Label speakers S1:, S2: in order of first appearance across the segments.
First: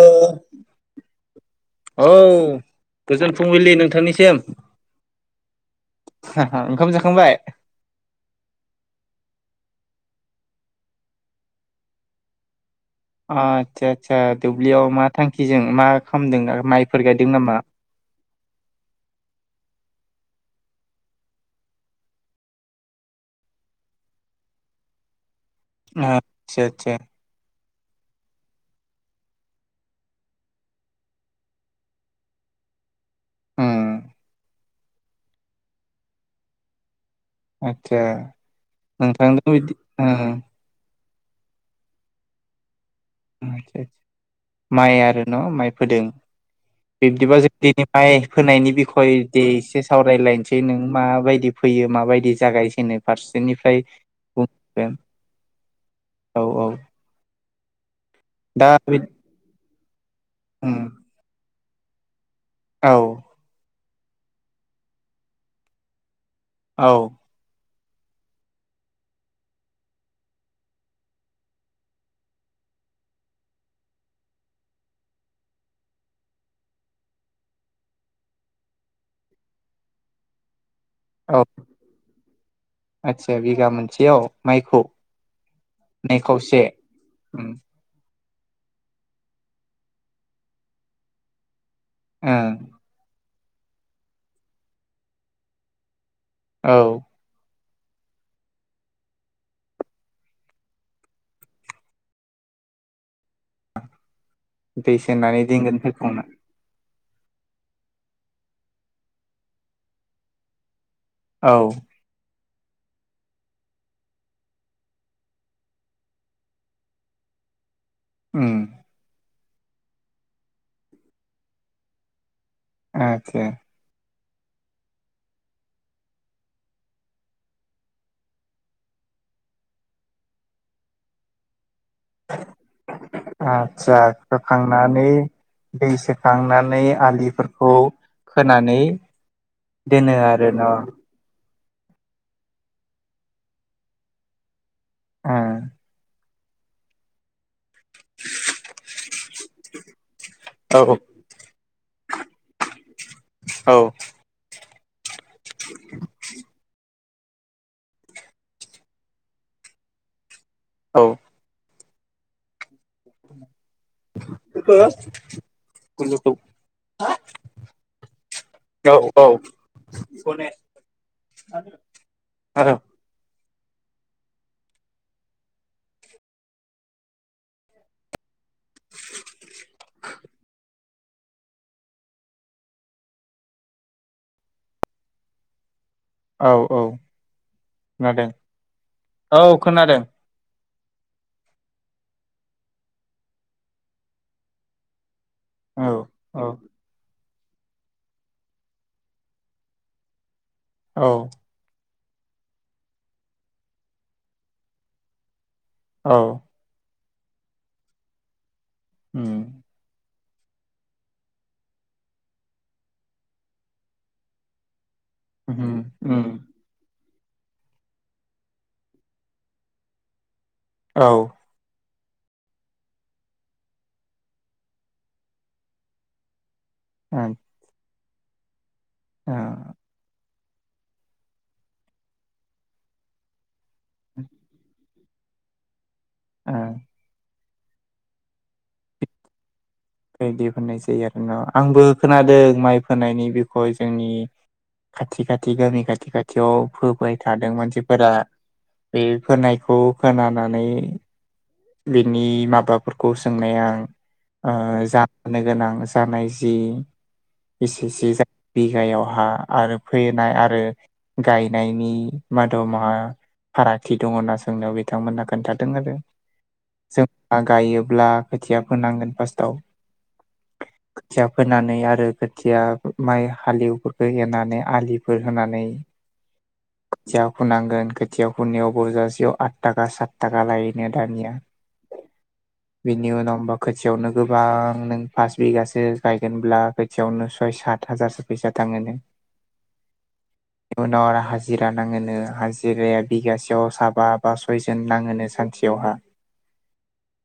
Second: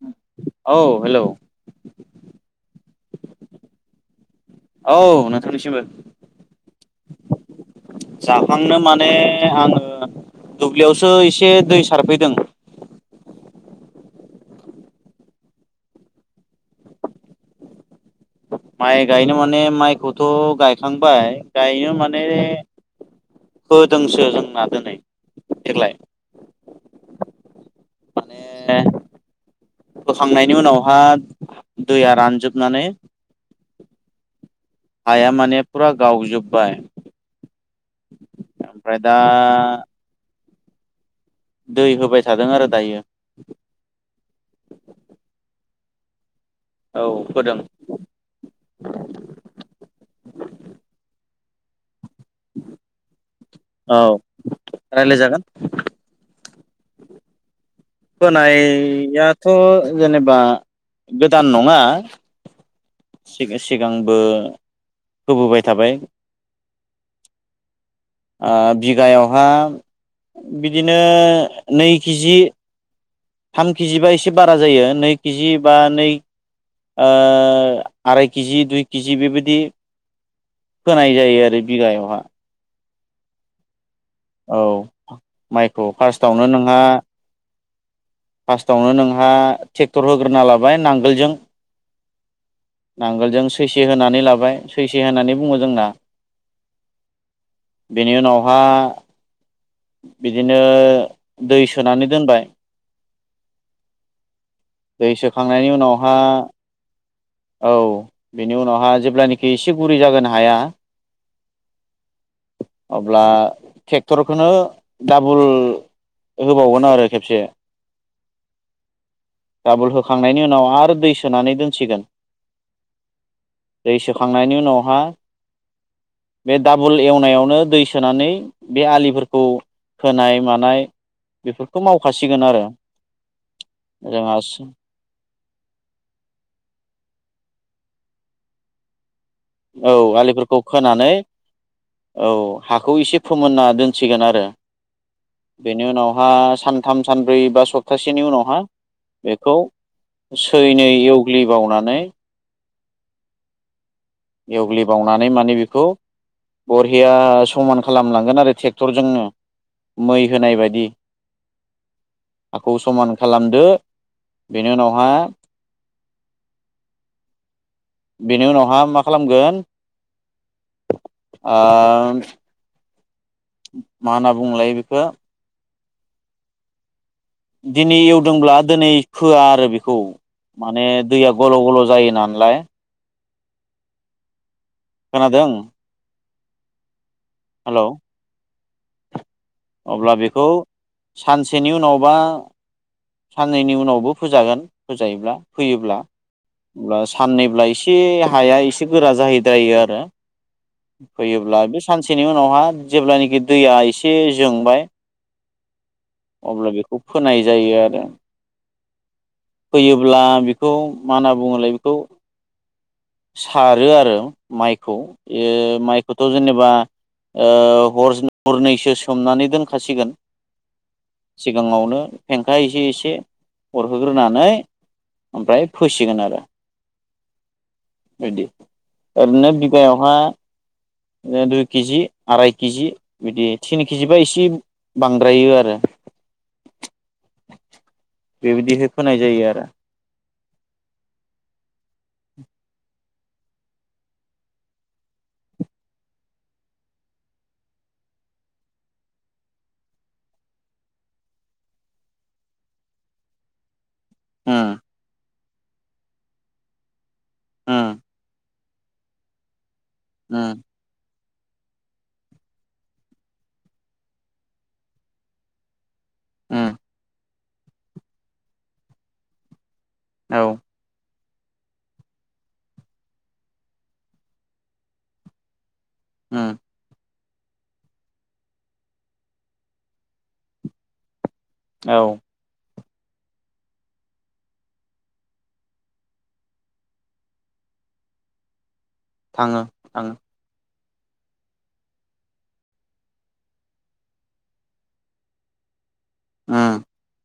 S1: ओ
S2: औ हेलौ
S1: औ गोजोन फुंबिलि नोंथांनिसिम।
S2: औ नोंथांनिसिमबो।
S1: ओंखाम जाखांबाय
S2: जाखांनो माने आङो दुब्लियावसो एसे दै सारफैदों।
S1: आदसा आदसा दुब्लियाव मा थांखिजों मा खामदों आरो माइफोर गायदों नामा?
S2: माइ गायनो माने माइखौथ' गायखांबाय गायनो माने होदोंसो जोंना दोनै।
S1: आदसा सा।
S2: माने बोखांनायनि उनावहा दैया रानजोबनानै
S1: उम
S2: हाया माने फुरा गावजोबबाय।
S1: आदसा नोंथांदों बिदि ओ।
S2: दै होबाय थादों आरो दायो।
S1: आदसा सा माइ आरो न' माइ फोदों।
S2: औ
S1: बिब्दिबा जों
S2: फोदों
S1: दिनै माइ फोनायनि बिखयदि एसे सावरायलायनोसै नों माबायदि फोयो माबायदि जागाय जेनो फारसेनिफ्राय
S2: औ
S1: बुं गोन।
S2: रायलायजागोन
S1: औ औ। दा
S2: फोनायाथ' जेनेबा गोदान नङा
S1: औ।
S2: सिगांबो होबोबाय थाबाय।
S1: औ।
S2: ओ बिगायावहा बिदिनो नै केजि थाम केजि बा एसे बारा जायो नै केजि बा नै ओ आराय केजि दुइ केजि बेबायदि फोनाय जायो आरो बिगायावहा।
S1: आतसा बिगा मोन
S2: औ माइखौ
S1: नै
S2: फार्स्टावनो
S1: खावसे
S2: नोंहा
S1: उम
S2: फार्स्टावनो नोंहा ट्रेक्टर होग्रोना लाबाय नांगोलजों
S1: ओं
S2: नांगोलजों सैसे होनानै लाबाय सैसे होनानै बुङो जोंना।
S1: औ।
S2: बेनि उनावहा बिदिनो दै सोनानै दोनबाय।
S1: दै सोननानै
S2: सोखांनायनि
S1: दोनगोन
S2: उनावहा
S1: फोखांना।
S2: औ बेनि उनावहा जेब्लानेखि एसे गुरै जागोन हाया
S1: औ।
S2: अब्ला ट्रेक्टरखौनो डाबोल। होबावगोन आरो खेबसे।
S1: उम।
S2: डाबोल होखांनायनि उनाव आरो दै सोनानै दोनसिगोन।
S1: आदसा।
S2: खांनायनि उनावहा। बे डाबोल एवनायावनो दै सोनानै बे आलिफोरखौ। खोनाय मानाय बेफोर
S1: आदसा
S2: जोंहा
S1: खोखांनानै दै सोखांनानै आलिफोरखौ फोनानै
S2: औ आलिफोरखौ खोनानै औ हाखौ एसे फोमोनना दोनसिगोन आरो बेनि उनाव हा सानथाम सानब्रै बा सप प्तासेनि उनावहा बेखौ
S1: ओ औ
S2: सैनै एवग्लिबावनानै
S1: औ।
S2: एवग्लिबावनानै माने बेखौ बर रिया समान खालामलांगोन आरो ट्रेक्टरजोंनो मै होनाय बायदि।
S1: औ
S2: खौ समान खालामदो बेनि उनावहा बेनि उनावहा माख
S1: औ खने
S2: ओ
S1: आ आ।
S2: मा होनना बुंलायो बेखो? दिनै एवदोंब्ला दिनै फोआ आरो बेखौ। माने दैया गल' गल' जायो नालाय। खोनादों?
S1: औ औ।
S2: हेलौ।
S1: खोनादों औ खोनादों।
S2: अब्ला बेखौ सानसेनि उनावबा साननैनि उनावबो फोजागोन फोजायोब्ला।
S1: औ
S2: फैयोब्ला
S1: औ
S2: मब्ला फाननैब्ला एसे हाया एसे गोरा जाहैद्रायो आरो
S1: औ
S2: फैयोब्ला बे सानसेनि उनावहा जेब्लानाखि दैया एसे जोंबाय।
S1: औ
S2: अब्ला बेखौ फोनाय जायो आरो
S1: उम
S2: फोयोब ब्ला बेखौ मा होनना बुंङोलाय बेखौ सारो आरो माइख खौ ए
S1: उम उम
S2: माइखौथ' जेनेबा ओ हर हरनैसो समोमनानै दोनखासिगोन
S1: औ
S2: सिगांङावनो। फेंखा एसे एसे अरहोग्रोनानै ओमफ्राय फोसिगोन आरो।
S1: उम।
S2: बिदि ओरैनो बिगायावहाय। ओ दुइ केजि आराय केजि बिदि थिन केजिबा इसेफ बांद्रायो आरो।
S1: उम।
S2: बेबायदिहै फोनाय जायो आरो।
S1: ओइ बख होननाय जायो आरो ना आंबो खोनादों माइ फोनायनि बिखय जोंनि खाथि खाथि गामि खाथि खाथियाव फोबाय थादों मानसिफोरा। बे फोनायखौ खोनानानै। बिनि माबाफोरखौ सोंनाया आ
S2: उम
S1: जानो गोनां जानाय जि
S2: उम
S1: इसेसे जा बिगायावहा आरो फैनाय
S2: उम
S1: आरो गायनायनि माद माहा फाराखथि दं होनना सोंनायाव बिथांमोना खोन्थादों आरो
S2: उम
S1: जोंहा गायोब्ला खोथिया फोनांगोन फार्स्टआव
S2: औ
S1: खोथिया फोनानै आरो खोथिया माइ हालेवफोरखौ एनानै आलिफोर होनानै
S2: ओम
S1: खोथिया फुनांगोन खोथिया फुनायाव बजासेयाव आथ थाखा सात थाखा लायोनो दानिया
S2: औ
S1: बिनि उनाव होमबा खोथियावनो गोबां नों फास बिगासो गायगोनब्ला खोथियावनो सय साथ आत हाजारसो फैसा थाङोनो
S2: थाङो थाङो
S1: उनाव आरो हाजिरा नाङोनो हाजिराया बिगासेयाव साबा बा सयजन नाङोनो सानसे यावहा
S2: ओम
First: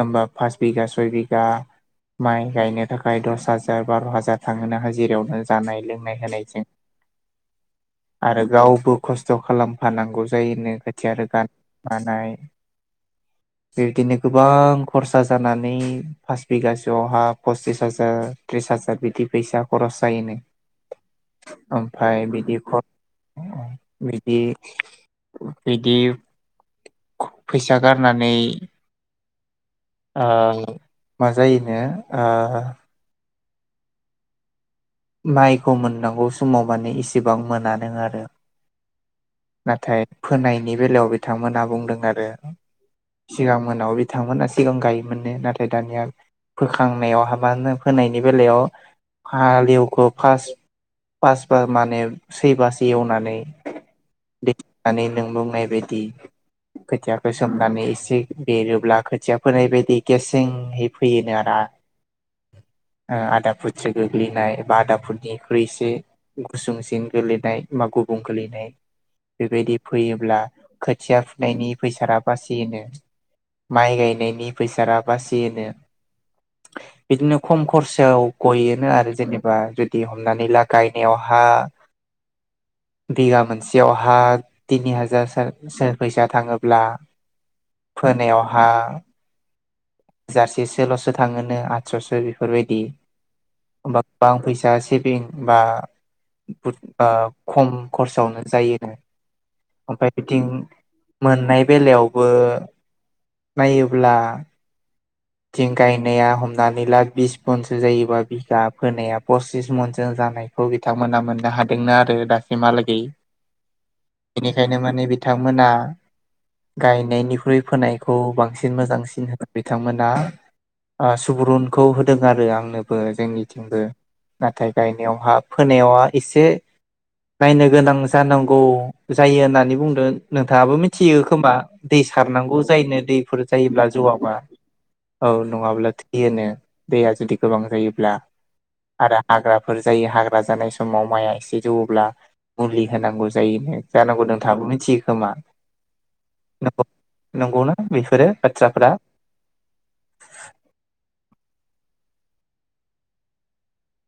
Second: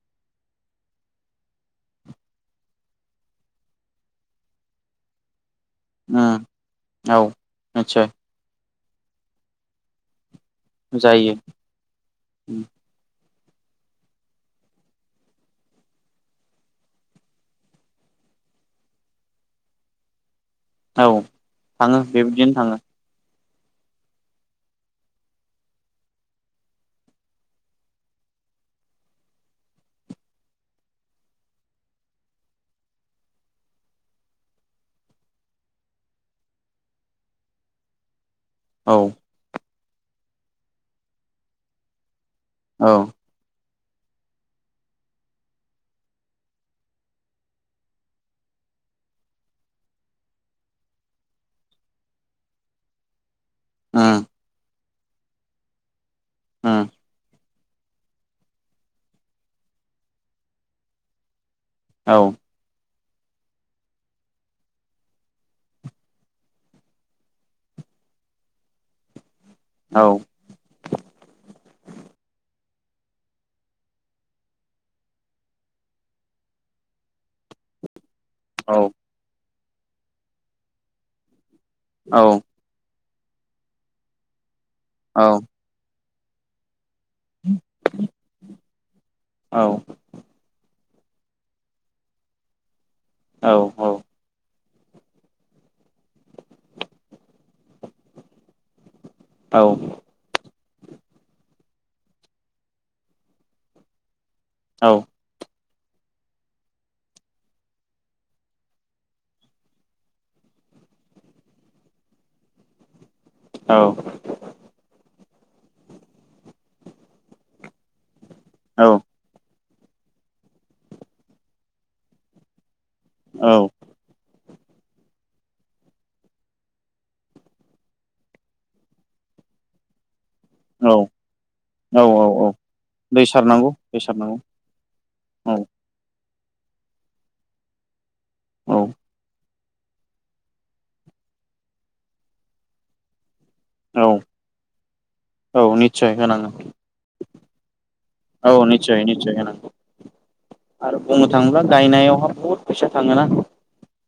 S1: होमबा फास बिगा सय बिघा माइ गायनो थाखाय दस हाजार बार' हाजार थाङोन ना हाजिरायावनो जानाय लोंनाय
S2: उम
S1: होनायजों
S2: औ निस्सय
S1: आरो गावबो खस्थ' खालामफानांगौ जायनो खोथिया रो
S2: जायो
S1: गानाय मानाय
S2: उम
S1: बिदिनो गोबां खरसा जानानै फास बिगासोआवहा पसिस हाजार त्रिस पास हाजार बिदि फैसा खरस जायोनो
S2: औ थाङो
S1: ओमफफ्राय
S2: बेबायदिनो
S1: बिदि
S2: थाङो
S1: बिदि बिदि फैसा गारनानै ओ मा जायोनो ओ माइखौ मोननांगौ समाव माने इसेबां मोनानो आरो
S2: औ
S1: नाथाय फोनायनि बेलायाव बिथांमोनहा बुंदों आरो
S2: औ
S1: सिगां मोनाव बिथांमोना सिगां गायोमोननो नाथाय दानिया फोखांनायाव हाबा होन फोनायनि बेलायाव हालेव खौ फास फारबा माने सैबास एवनानै
S2: ओम
S1: माने नों बुंनाय बायदि
S2: उम
S1: खोथियाखौ सोमनानै एसे बेरोब्ला खोथिया फोनाय बायदि गेसेंहै फैयोनो आरो आ
S2: औ
S1: आदा फुथि गोगलिनाय बा आदाफोरनिख्रुइसे गुसुंसिन गोलैनाय बा गुबुं गोलैनाय बेबायदि
S2: औ
S1: फैयोब्ला खोथिया फुनायनि फैसा बासियोनो माइ गायनायनि फैसा बासियोनो बिदिनो खम खरसायाव गयोनो
S2: औ
S1: आरो जेनेबा जुदि हमनानै ला गायनायाव हा
S2: औ
S1: बिगा मोनसेयावहा तिनि
S2: औ
S1: हाजार सोर फैसा थाङोब्ला फोनायावहा
S2: औ
S1: हाजारसेसोल'सो थाङोनो आठस'सो बेफोरबायदि
S2: औ औ
S1: होमबा गोबां फै सा सिबिं बा ब खम खरसआवनो जायोनो
S2: औ
S1: ओमफ्राय बिथिं मोननाय बेलायावबो नायोब्ला
S2: औ
S1: थिं गायनाया हमनानै ला बिस मनसो जायोबा बिगा फोनाया पसिस मनसो जानाय। खौ बिथांमोना मोननो हादोंनो आरो दासिमहालागै। बेनिखायनो माने बिथांमोना गायनायनिख्रुइ फोनाय खौ बांसिन मोजांसिन होनो बिथांमोना ओ सुबुरुनखौ होदों आरो आंनो। बो जोंनिथिंबो नाथाय गायनायावहा फोनायावहा एसे नायनो गोनां जानांगौ जायो होननानै बुंदों। नोंथाङाबो
S2: औ
S1: मिथियो खोमा दै
S2: औ औ औ
S1: सारनांगौ जायनो
S2: दै
S1: दैफोर
S2: सारनांगौ
S1: जायोब्ला
S2: दै
S1: जौवाबा
S2: सारनांगौ
S1: औ नङाब्ला थि होनो दैया जुदि गोबां जायोब्ला
S2: औ
S1: आरो हाग्रा। फोर जायो हाग्रा जानाय समाव माइआ एसे जौवोब्ला मुलि होनांगौ। जायो
S2: औ
S1: जानांगौ नोंथाङाबो मिथि
S2: औ निस्सय होनाङो।
S1: नंगौना बेफोरो
S2: औ
S1: बाथ्राफोरा
S2: निस्सय निस्सय होनांगौ। आरो बुंनो थाङोब्ला गायनायावहा बुहुद फैसा थाङोना।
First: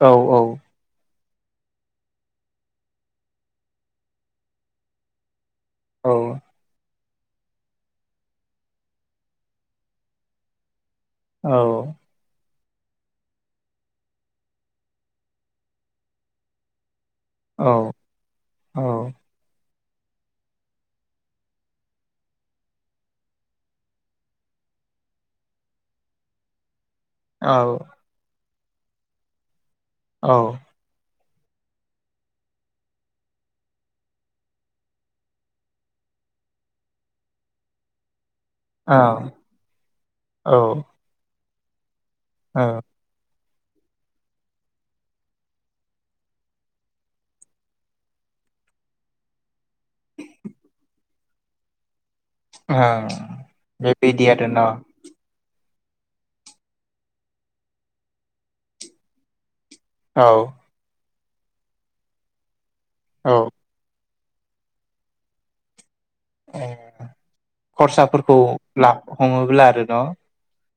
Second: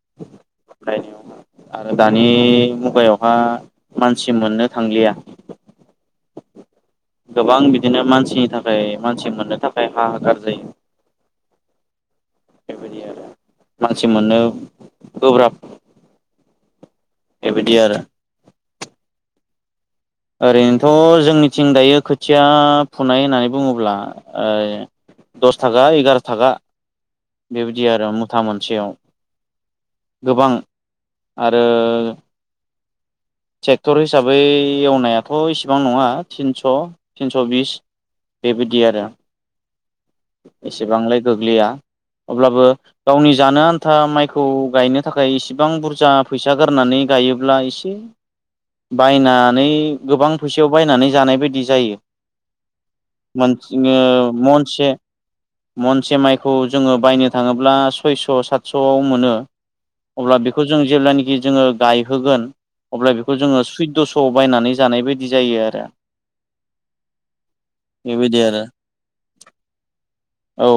S1: औ औ।
S2: फरायनायावहा आरो दानि मुगायावहा मानसि मोननो थांलिया।
S1: औ।
S2: गोबां बिदिनो मानसिनि थाखाय मानसि मोननो थाखाय हा होगार जायो।
S1: औ।
S2: बेबायदि आरो मानसि मोननो गोब्राब।
S1: औ
S2: बेबायदि आरो।
S1: औ।
S2: ओरैनोथ' जोंनिथिं दायो खोथिया फुनाय होननानै बुङोब्ला ओ दस थाखा एगार' थाखा।
S1: औ
S2: बेबायदि आरो मुथा मोनसेयाव
S1: औ
S2: गोबां। आरो। ट्रेक्टर हिसाबै एवनायाथ' इसिबां नङा थिनस' थिनस' बिस। बेबायदि
S1: औ
S2: आरो।
S1: औ
S2: एसेबांलाय गोग्लैया अब्लाबो गावनि जानो आन्था माइखौ गायनो थाखाय इसेबां बुरजा फैसा गारनानै गायोब्ला एसे बायनानै गोबां फैसायाव बायनानै जानाय बायदि जायो।
S1: ओं
S2: मानसिनो
S1: बेबायदि आरो न
S2: महनसे महनसे माइखौ जोङो बायनो थाङोब्ला सयस' सातस'आव मोनो।
S1: औ
S2: अब्ला बेखौ जों जेब्लानिखि जोङो गायहोगोन अब्ला बेखौ
S1: औ
S2: जोङो सुइद्दस ह' आव बायनानै जानाय बायदि जायो आरो।
S1: खरसाफोरखौ
S2: बेबायदि आरो
S1: ब्ला हमोब्ला आरो न'।
S2: औ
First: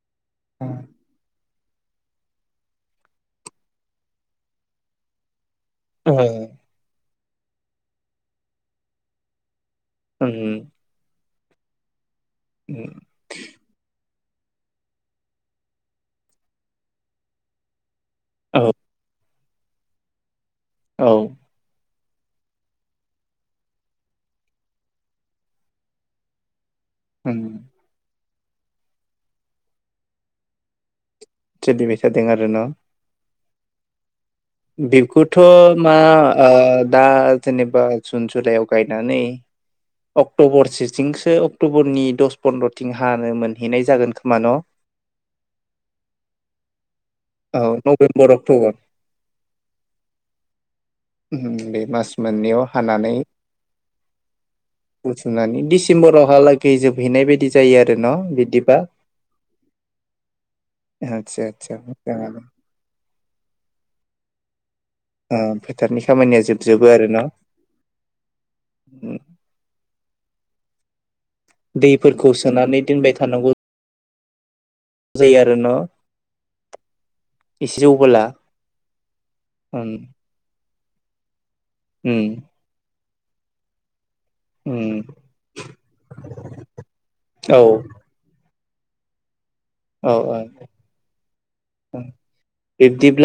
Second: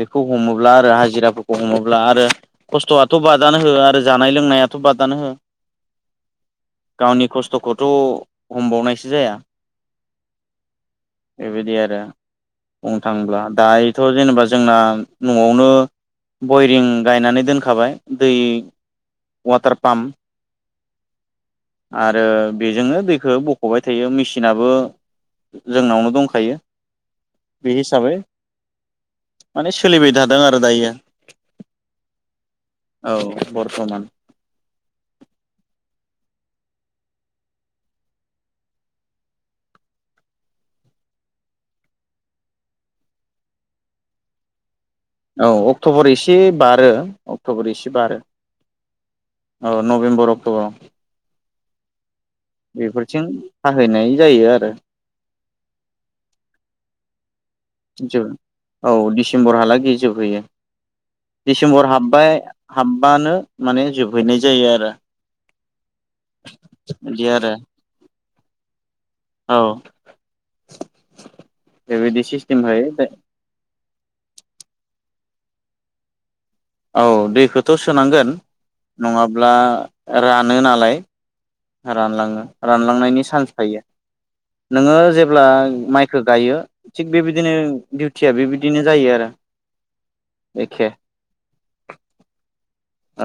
S2: बेखौ हमोब्ला आरो हाजिराफो हमोब्ला आरो खस्थ'आथ' बादानो हो आरो जानाय लोंनायाथ' बादानो हो।
S1: ओ।
S2: गावनि खस्थ'खौथ' हमबावनायसो जाया।
S1: ओम।
S2: बेबायदि आरो बुंनो थाङोब्ला दायो थ' जेनेबा जोंना न'आवनो बयरिं गायनानै दोनखाबाय। दै
S1: औ
S2: अवाटार पाम्फ।
S1: औ।
S2: आरो बेजोंनो दैखौ बख'बाय थायो मेसिनाबो। जोंनावनो दंखायो।
S1: उम
S2: बे हिसाबै माने सोलिबाय थादों आरो दायो।
S1: [unintelligible] आरो न'।
S2: बरथमान।
S1: बेखौथ' मा ओ दा जेनेबा जुन जुलाइयाव गायनानै। अक्ट'बरसेथिंसो अक्ट'बरनि दस पन्द्रथिं हानो मोनहैनाय जागोन खोमा न'
S2: औ अक्ट'बर एसे बारो
S1: औ
S2: अक्ट'बर एसे बारो
S1: नभेम्बर अक्ट'बर
S2: औ नभेम्बर अक्ट'बर।
S1: ओम बे मास मोननैयाव हानानै
S2: बेफोरथिं थाहैनाय जायो आरो।
S1: बुथुमनानै डिसेम्बरावहालागै जोबहैनाय बायदि जायो आरो न' बिदिबा आदसा आदसा
S2: सेम्बर
S1: मोजाङानो
S2: हाब बानो माने जोबहैनाय जायो आरो।
S1: फोथारनि खामानिया जोबजोबो
S2: बिदि
S1: आरोना।
S2: आरो औ बेबायदि
S1: दैफोरखौ
S2: सिस्टेम
S1: सोनानै
S2: हायो।
S1: दोनबाय थानांगौ जायो आरो ना।
S2: औ दैखौथ' सोनांगोन नङाब्ला
S1: उम
S2: रानो नालाय।
S1: उम
S2: रानलाङो रानलांनायनि चान्स थायो।
S1: उम
S2: नोङो जेब्ला माइखौ गायो थिग बेबायदिनो
S1: औ
S2: डिउटिया बेबायदि बिदिनो जायो आरो।
S1: औ औ
S2: एखे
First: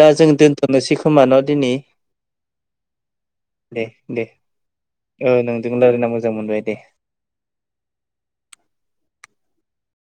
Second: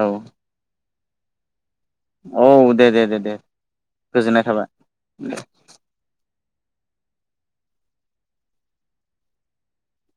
S2: औ
S1: जों दोनथ'नो सि समानाव दिनै
S2: औ दे दे दे दे
S1: दे दे
S2: गोजोननाय थाबाय
S1: नोंजों रायलायना मोजां मोनबाय। द